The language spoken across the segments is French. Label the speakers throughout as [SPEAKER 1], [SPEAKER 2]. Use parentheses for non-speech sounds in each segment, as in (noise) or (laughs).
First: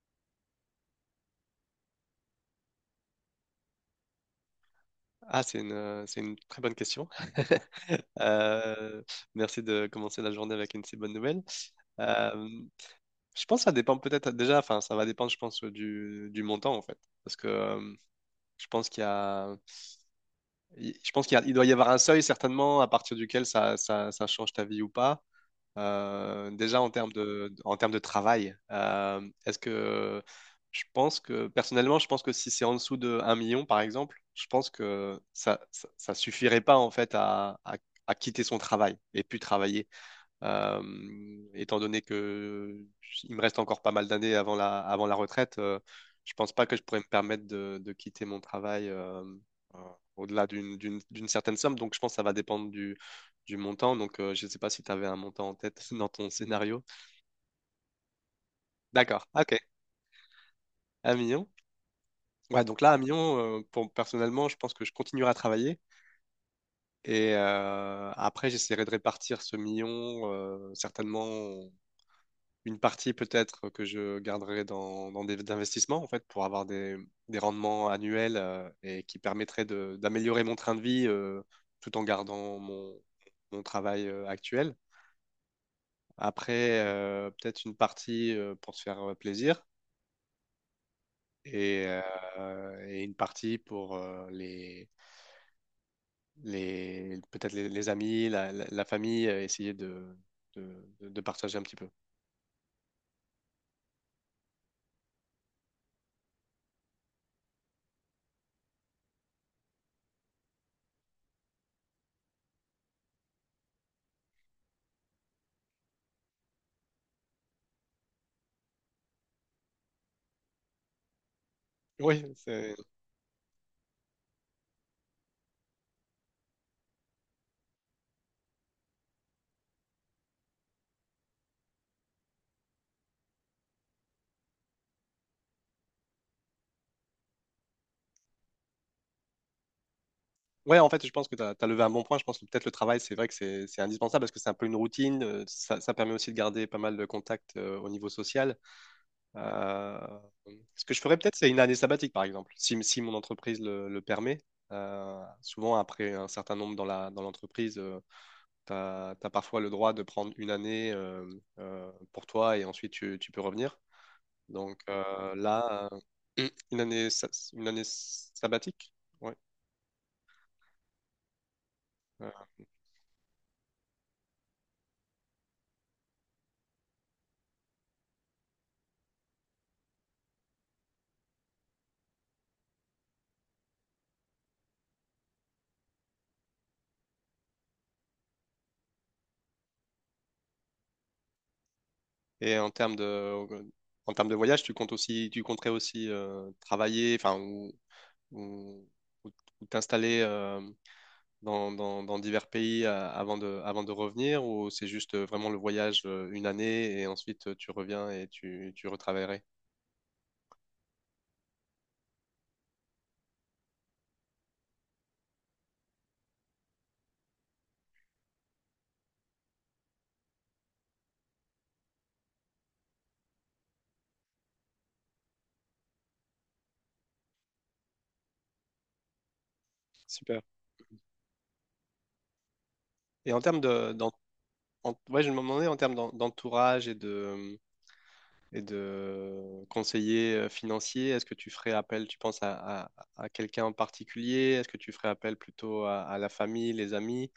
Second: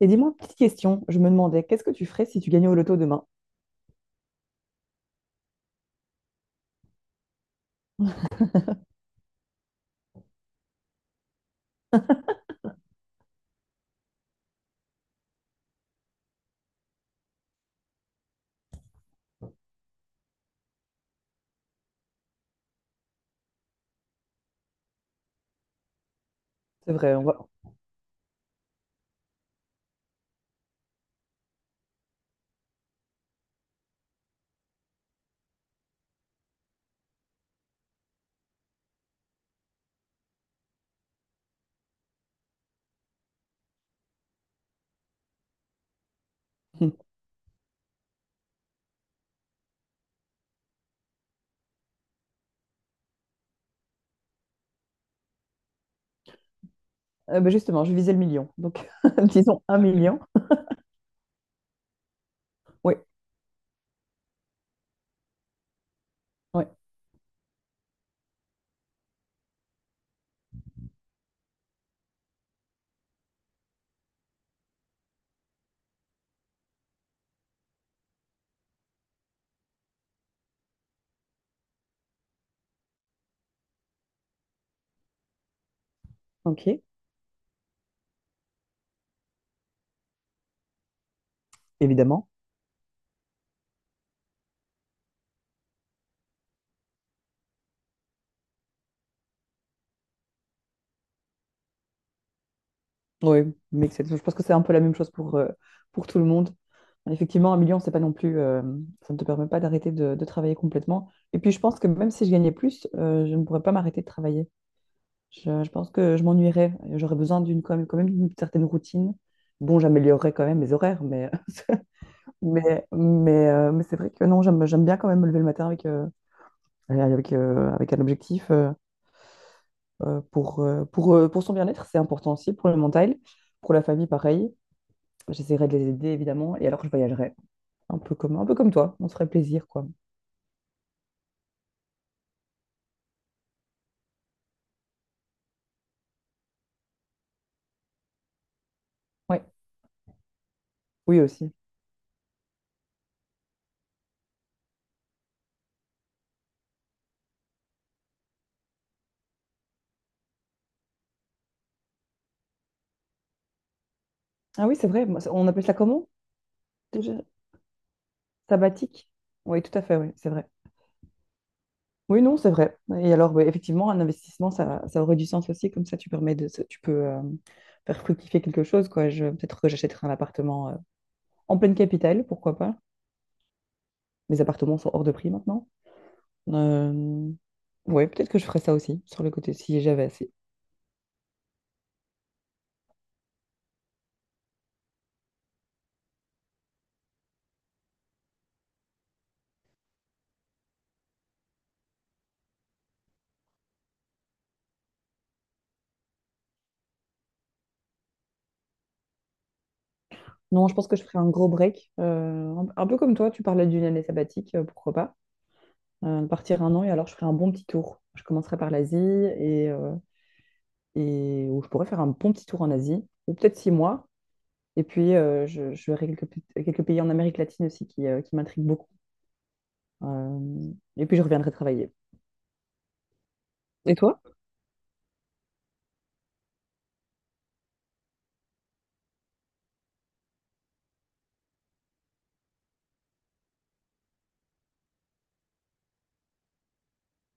[SPEAKER 1] Et dis-moi, petite question, je me demandais, qu'est-ce que tu ferais si tu gagnais au loto demain?
[SPEAKER 2] Ah, c'est une très bonne question. (laughs) Euh, Merci de commencer la journée avec une si bonne nouvelle. Euh, je pense que ça dépend peut-être déjà, enfin, ça va dépendre, je pense, du montant en fait. Parce que je pense qu'il y a il doit y avoir un seuil certainement à partir duquel ça change ta vie ou pas. Déjà en
[SPEAKER 1] C'est
[SPEAKER 2] termes
[SPEAKER 1] vrai, on va...
[SPEAKER 2] de,
[SPEAKER 1] (laughs)
[SPEAKER 2] en termes de travail, est-ce que je pense que personnellement, je pense que si c'est en dessous de 1 million par exemple, je pense que ça suffirait pas en fait à quitter son travail et puis travailler. Étant donné que il me reste encore pas mal d'années avant la retraite. Je pense pas que je pourrais me permettre de quitter mon travail euh, au-delà d'une certaine somme. Donc, je pense que ça va dépendre du montant. Donc, je ne sais pas si tu avais un montant en tête (laughs) dans ton scénario.
[SPEAKER 1] Ben justement, je visais le million, donc (laughs)
[SPEAKER 2] D'accord, ok.
[SPEAKER 1] disons un million.
[SPEAKER 2] 1 million. Ouais, donc là,
[SPEAKER 1] Oui,
[SPEAKER 2] 1 million, personnellement, je pense que je continuerai à travailler.
[SPEAKER 1] oui,
[SPEAKER 2] Et après, j'essaierai de répartir ce million, certainement une partie peut-être que je garderai dans des investissements en fait pour avoir des rendements annuels et qui permettraient d'améliorer mon train de vie tout en gardant mon travail actuel. Après,
[SPEAKER 1] ok,
[SPEAKER 2] peut-être une partie pour se faire plaisir et,
[SPEAKER 1] évidemment.
[SPEAKER 2] et une partie pour les peut-être les amis, la famille, essayer de partager un petit peu.
[SPEAKER 1] Oui, mais je pense que c'est un peu la même chose pour tout le monde. Effectivement, un million, c'est pas non plus, ça ne te permet pas d'arrêter de travailler complètement. Et puis, je pense que même si je gagnais plus, je ne pourrais pas m'arrêter de travailler. Je pense que je m'ennuierais. J'aurais besoin d'une quand même d'une certaine routine. Bon, j'améliorerais quand même mes horaires, mais
[SPEAKER 2] Oui.
[SPEAKER 1] (laughs) Mais c'est vrai que non, j'aime bien quand même me lever le matin avec, avec, avec un objectif pour son bien-être, c'est important aussi, pour le mental, pour la famille, pareil. J'essaierai de les aider, évidemment, et alors je voyagerai, un peu comme toi, on se ferait plaisir, quoi.
[SPEAKER 2] Ouais, en fait, je pense que tu as levé un bon point. Je pense que peut-être le travail, c'est vrai que c'est indispensable parce que c'est un peu une routine. Ça permet aussi de garder pas mal de contacts au niveau social.
[SPEAKER 1] Ouais.
[SPEAKER 2] Euh, Ce que je ferais
[SPEAKER 1] Oui,
[SPEAKER 2] peut-être, c'est
[SPEAKER 1] aussi.
[SPEAKER 2] une année sabbatique, par exemple, si mon entreprise le permet. Souvent, après un certain nombre dans l'entreprise, tu as parfois le droit de prendre une année pour toi et ensuite tu peux revenir.
[SPEAKER 1] Ah oui,
[SPEAKER 2] Donc
[SPEAKER 1] c'est vrai, moi, on appelle ça
[SPEAKER 2] là,
[SPEAKER 1] comment
[SPEAKER 2] euh, (clears throat) une année,
[SPEAKER 1] déjà?
[SPEAKER 2] sa- une année sabbatique.
[SPEAKER 1] Sabbatique?
[SPEAKER 2] Ouais.
[SPEAKER 1] Oui, tout à fait, oui, c'est vrai. Oui, non, c'est vrai. Et alors, ouais, effectivement, un investissement, ça aurait du sens aussi, comme ça, tu permets de, tu peux faire fructifier quelque chose, quoi. Peut-être que j'achèterai un appartement. En pleine capitale, pourquoi pas. Mes appartements sont hors de prix maintenant. Euh, Ouais, peut-être que je ferais ça aussi, sur le côté, si j'avais assez.
[SPEAKER 2] Et en termes de voyage, tu compterais aussi, travailler, enfin, ou, ou t'installer dans divers pays avant de revenir, ou c'est juste vraiment le voyage une année et ensuite tu reviens et tu retravaillerais.
[SPEAKER 1] Non, je pense que je ferais un gros break. Un peu comme toi, tu parlais d'une année sabbatique, pourquoi pas. Partir un an et alors je ferais un bon petit tour. Je commencerai par l'Asie et où je pourrais faire un bon petit tour en Asie, ou peut-être 6 mois. Et puis, je verrai quelques, quelques pays en Amérique latine aussi qui m'intriguent beaucoup.
[SPEAKER 2] Super.
[SPEAKER 1] Euh, et puis, je reviendrai travailler.
[SPEAKER 2] Et en termes de,
[SPEAKER 1] Et
[SPEAKER 2] d'en-
[SPEAKER 1] toi?
[SPEAKER 2] en- Ouais, je me demandais en termes d'entourage et de conseiller financier. Est-ce que tu ferais appel, tu penses, à, à- à quelqu'un en particulier? Est-ce que tu ferais appel plutôt à la famille, les amis?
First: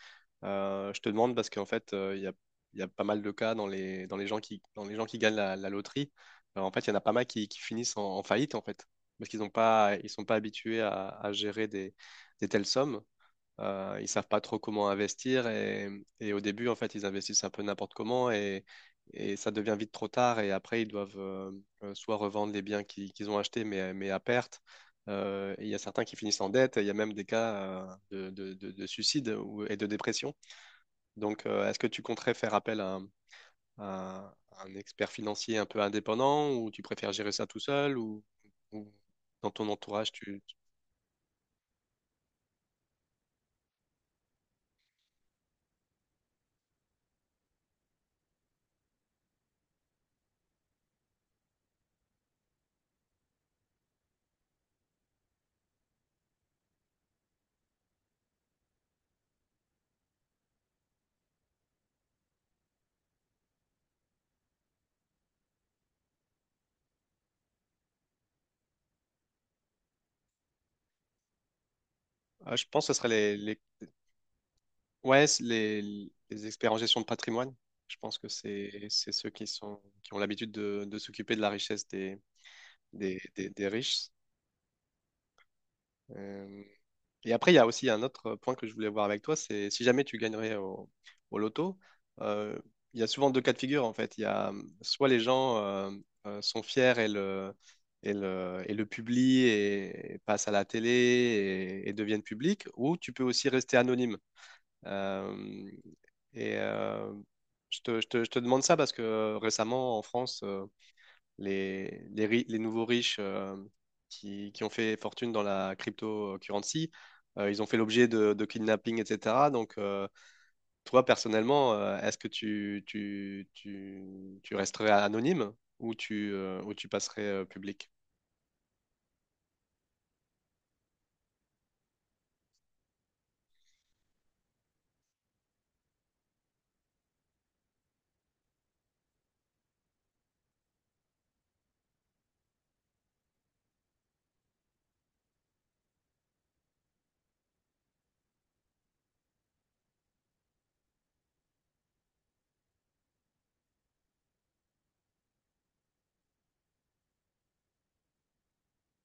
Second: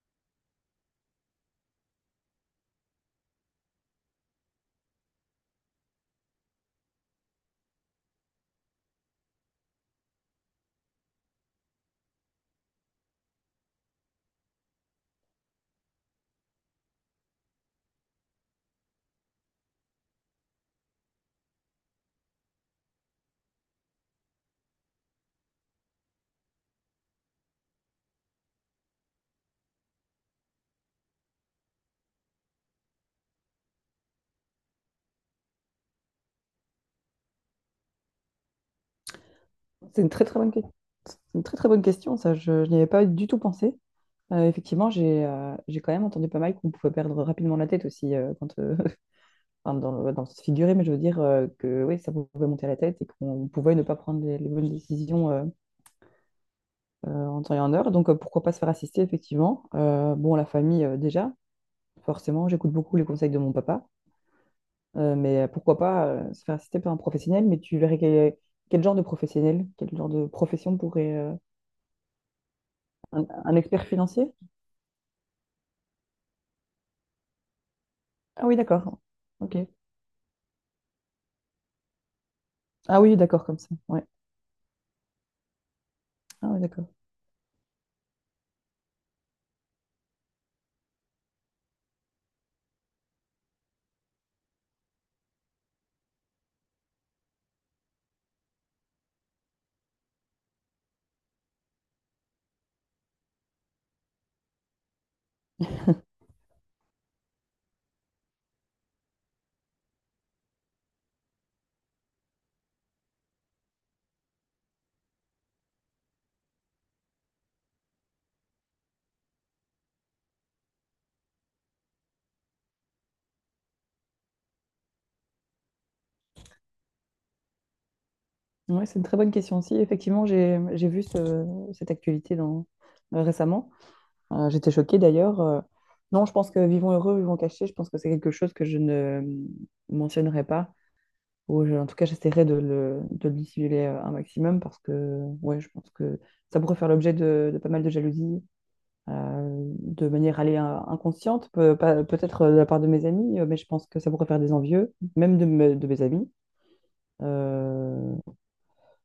[SPEAKER 2] Je te demande parce qu'en fait, il y a pas mal de cas dans les gens qui gagnent la loterie. En fait, il y en a pas mal qui finissent en faillite, en fait, parce qu'ils sont pas habitués à gérer des telles sommes. Ils savent pas trop comment investir et au début, en fait, ils investissent un peu n'importe comment et ça devient vite trop tard et après, ils doivent soit revendre les biens qu'ils ont achetés, mais à perte. Et il y a certains qui finissent en dette et il y a même des cas de suicide et de dépression. Donc, est-ce que tu compterais faire appel à un expert financier un peu indépendant, ou tu préfères gérer ça tout seul, ou dans ton
[SPEAKER 1] C'est une
[SPEAKER 2] entourage,
[SPEAKER 1] très très
[SPEAKER 2] tu...
[SPEAKER 1] bonne, question. C'est une très très bonne question, ça. Je n'y avais pas du tout pensé. Effectivement, j'ai quand même entendu pas mal qu'on pouvait perdre rapidement la tête aussi, quand, (laughs) enfin, dans le sens figuré, mais je veux dire que oui, ça pouvait monter à la tête et qu'on pouvait ne pas prendre les bonnes décisions en temps et en heure. Donc, pourquoi pas se faire assister, effectivement. Bon, la famille, déjà. Forcément, j'écoute beaucoup les conseils de mon papa, mais pourquoi pas se faire assister par un professionnel, mais tu verrais quel, quel genre de professionnel, quel genre de profession pourrait...
[SPEAKER 2] Ah, je pense que ce serait
[SPEAKER 1] un
[SPEAKER 2] les
[SPEAKER 1] expert financier?
[SPEAKER 2] ouais, c'est les experts en gestion de patrimoine. Je pense que
[SPEAKER 1] Ah oui,
[SPEAKER 2] c'est
[SPEAKER 1] d'accord.
[SPEAKER 2] ceux
[SPEAKER 1] Ok.
[SPEAKER 2] qui ont l'habitude de s'occuper de la richesse des,
[SPEAKER 1] Ah oui,
[SPEAKER 2] des,
[SPEAKER 1] d'accord,
[SPEAKER 2] des-
[SPEAKER 1] comme
[SPEAKER 2] des
[SPEAKER 1] ça. Ouais.
[SPEAKER 2] riches.
[SPEAKER 1] Ah oui,
[SPEAKER 2] Euh,
[SPEAKER 1] d'accord.
[SPEAKER 2] et après, il y a aussi un autre point que je voulais voir avec toi: c'est si jamais tu gagnerais au loto, euh, il y a souvent deux cas de figure en fait. Il y a soit les gens sont fiers le publient, et passent à la télé, et deviennent publics, ou tu peux aussi rester anonyme. Euh, et euh, je te demande ça parce que récemment, en France, les nouveaux riches qui ont fait fortune dans la cryptocurrency, ils ont fait l'objet de kidnapping, etc. Donc, toi, personnellement, est-ce que tu resterais anonyme ou tu passerais public?
[SPEAKER 1] Ouais, c'est une très bonne question aussi. Effectivement, j'ai vu cette actualité dans, récemment. J'étais choquée d'ailleurs. Non, je pense que vivons heureux, vivons cachés, je pense que c'est quelque chose que je ne euh, mentionnerai pas. Ou en tout cas, j'essaierai de le dissimuler un maximum parce que ouais, je pense que ça pourrait faire l'objet de pas mal de jalousie de manière allez, inconsciente, peut, pas- peut-être de la part de mes amis, mais je pense que ça pourrait faire des envieux, même de, de mes amis, euh,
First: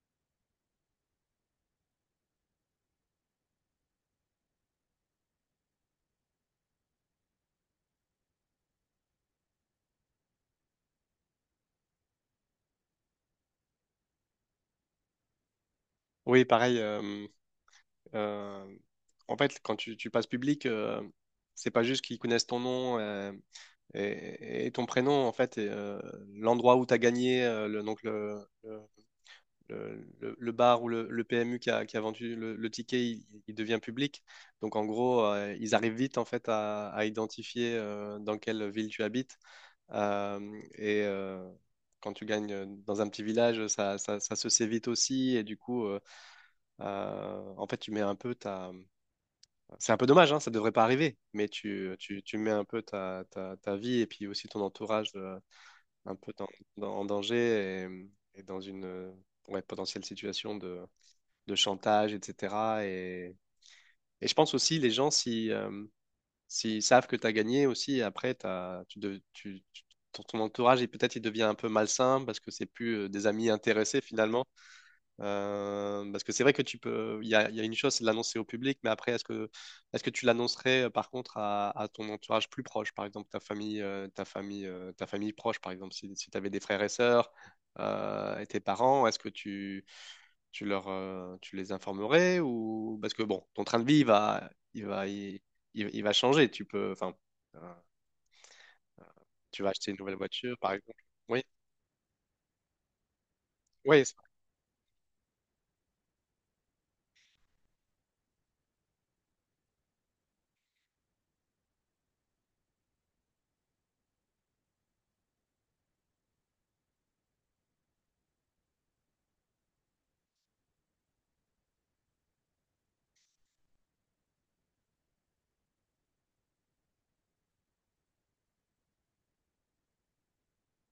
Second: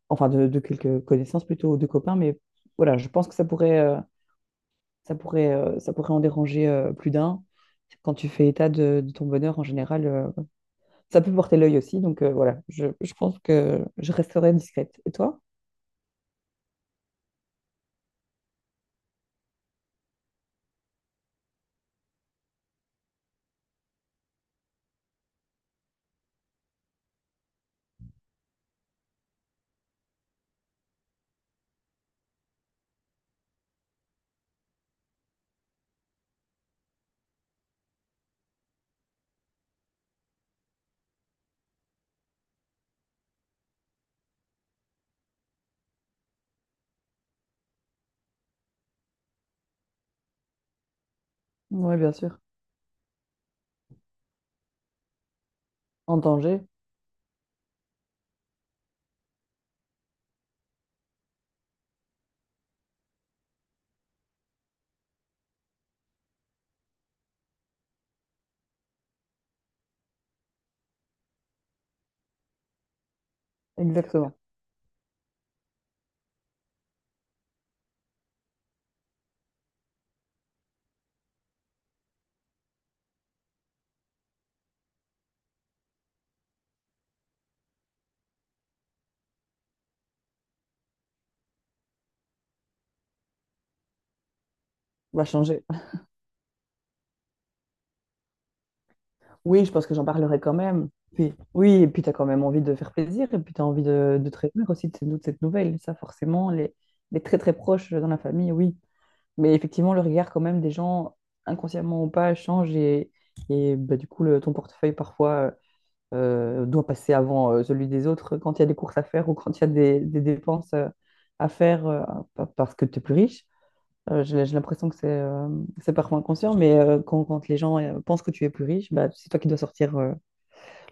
[SPEAKER 1] enfin de quelques connaissances plutôt, ou de copains, mais voilà, je pense que ça pourrait, ça pourrait en déranger plus d'un. Quand tu fais état de ton bonheur en général, ça peut porter l'œil aussi. Donc voilà, je pense que je resterai discrète. Et toi?
[SPEAKER 2] Oui, pareil. Euh, En fait, quand tu passes public, c'est pas juste qu'ils connaissent ton nom et ton prénom, en fait, l'endroit où tu as gagné, donc le bar ou le PMU qui a vendu le ticket, il devient public. Donc en gros, ils arrivent vite en fait à identifier dans quelle ville tu habites. Euh, et euh, Quand tu gagnes dans un petit village, ça se sait vite aussi. Et du coup, en fait, tu mets un peu ta c'est un peu dommage, hein, ça devrait pas arriver, mais tu,
[SPEAKER 1] Oui, bien
[SPEAKER 2] tu,
[SPEAKER 1] sûr.
[SPEAKER 2] tu mets un peu ta vie et puis aussi ton entourage un
[SPEAKER 1] En
[SPEAKER 2] peu
[SPEAKER 1] danger,
[SPEAKER 2] en danger et dans une ouais, potentielle situation de chantage, etc. Et, et je pense aussi, les gens, si, s'ils savent que tu as gagné aussi, après, t'as, tu, de- tu- tu- ton, ton entourage, peut-être il devient un peu malsain parce que c'est plus des amis intéressés
[SPEAKER 1] exactement.
[SPEAKER 2] finalement. Parce que c'est vrai que tu peux. Il y a une chose, c'est de l'annoncer au public, mais après, est-ce que tu l'annoncerais par contre à ton entourage plus proche, par exemple ta famille, ta famille proche. Par exemple, si tu avais des frères et sœurs et tes parents, est-ce que tu les informerais? Ou parce que bon, ton train de vie il va,
[SPEAKER 1] On va
[SPEAKER 2] il,
[SPEAKER 1] changer.
[SPEAKER 2] il va changer. Tu peux, enfin, euh, tu
[SPEAKER 1] Oui,
[SPEAKER 2] vas
[SPEAKER 1] je pense
[SPEAKER 2] acheter
[SPEAKER 1] que
[SPEAKER 2] une
[SPEAKER 1] j'en
[SPEAKER 2] nouvelle
[SPEAKER 1] parlerai quand
[SPEAKER 2] voiture, par
[SPEAKER 1] même.
[SPEAKER 2] exemple.
[SPEAKER 1] Puis,
[SPEAKER 2] Oui,
[SPEAKER 1] oui, et puis tu as quand même envie de faire plaisir, et puis tu as envie
[SPEAKER 2] oui,
[SPEAKER 1] de te réjouir aussi de cette nouvelle. Ça, forcément, les très très proches dans la famille, oui, mais effectivement, le regard quand même des gens, inconsciemment ou pas, change et bah, du coup, le, ton portefeuille parfois doit passer avant celui des autres quand il y a des courses à faire ou quand il y a des dépenses à faire parce que tu es plus riche. J'ai l'impression que c'est parfois inconscient, mais quand, quand les gens pensent que tu es plus riche, bah, c'est toi qui dois sortir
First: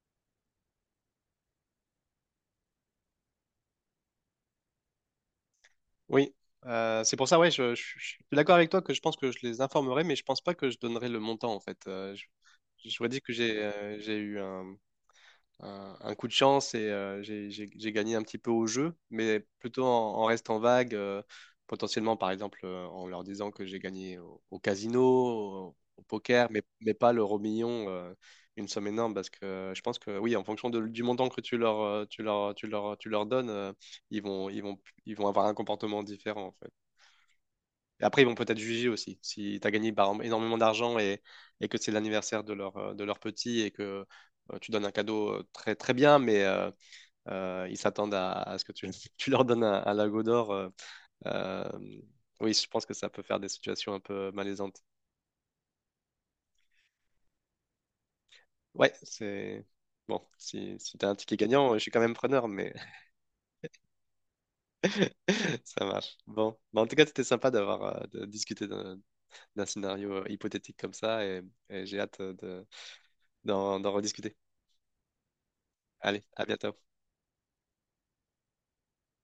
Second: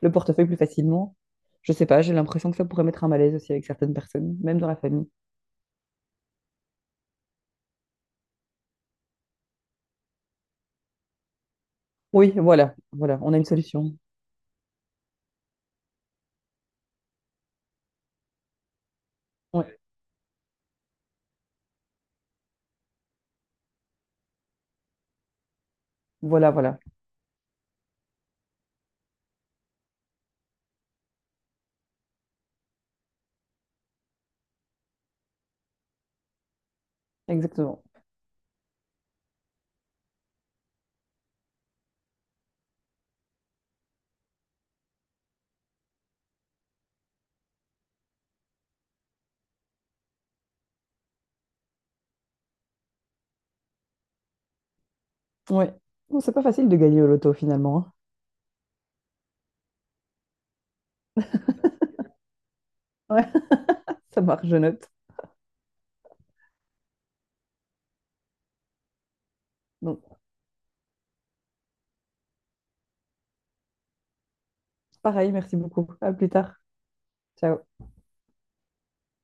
[SPEAKER 1] le portefeuille plus facilement. Je sais pas, j'ai l'impression que ça pourrait mettre un malaise aussi avec certaines personnes, même dans la famille.
[SPEAKER 2] oui. C'est pour ça, ouais, je suis d'accord avec toi que je pense que je les informerai, mais je pense pas que je donnerai le montant en fait. Euh, je,
[SPEAKER 1] Oui, voilà,
[SPEAKER 2] je
[SPEAKER 1] voilà,
[SPEAKER 2] dit que
[SPEAKER 1] on a une
[SPEAKER 2] j'ai
[SPEAKER 1] solution.
[SPEAKER 2] j'ai eu un coup de chance et j'ai gagné un petit peu au jeu, mais
[SPEAKER 1] Ouais,
[SPEAKER 2] plutôt en restant vague, potentiellement par exemple en leur disant que j'ai gagné au casino, au poker,
[SPEAKER 1] voilà,
[SPEAKER 2] mais,
[SPEAKER 1] voilà,
[SPEAKER 2] mais pas l'euro million, une somme énorme, parce que je pense que oui, en fonction du montant que tu leur, tu leur, tu leur, tu leur donnes, ils vont, ils vont, ils vont avoir un comportement différent
[SPEAKER 1] exactement.
[SPEAKER 2] et après, ils vont peut-être juger aussi. Si tu as gagné par exemple énormément d'argent et que c'est l'anniversaire de leur petit et que tu donnes un cadeau très, très bien, mais ils s'attendent à ce que tu (laughs) tu leur donnes un lago d'or. Euh, oui, je pense que ça peut faire des situations un peu malaisantes.
[SPEAKER 1] Ouais. Bon, c'est pas facile de gagner au loto finalement.
[SPEAKER 2] Ouais, c'est. Bon, si tu as un ticket gagnant, je suis quand même preneur, mais
[SPEAKER 1] Hein. Ouais, (laughs) ça marche, je note.
[SPEAKER 2] (laughs) ça marche. Bon, bah, en tout cas, c'était sympa d'avoir de discuter d'un
[SPEAKER 1] Donc,
[SPEAKER 2] scénario hypothétique comme ça, et j'ai hâte d'en rediscuter.
[SPEAKER 1] pareil, merci beaucoup. À
[SPEAKER 2] Allez,
[SPEAKER 1] plus
[SPEAKER 2] à
[SPEAKER 1] tard.
[SPEAKER 2] bientôt.
[SPEAKER 1] Ciao.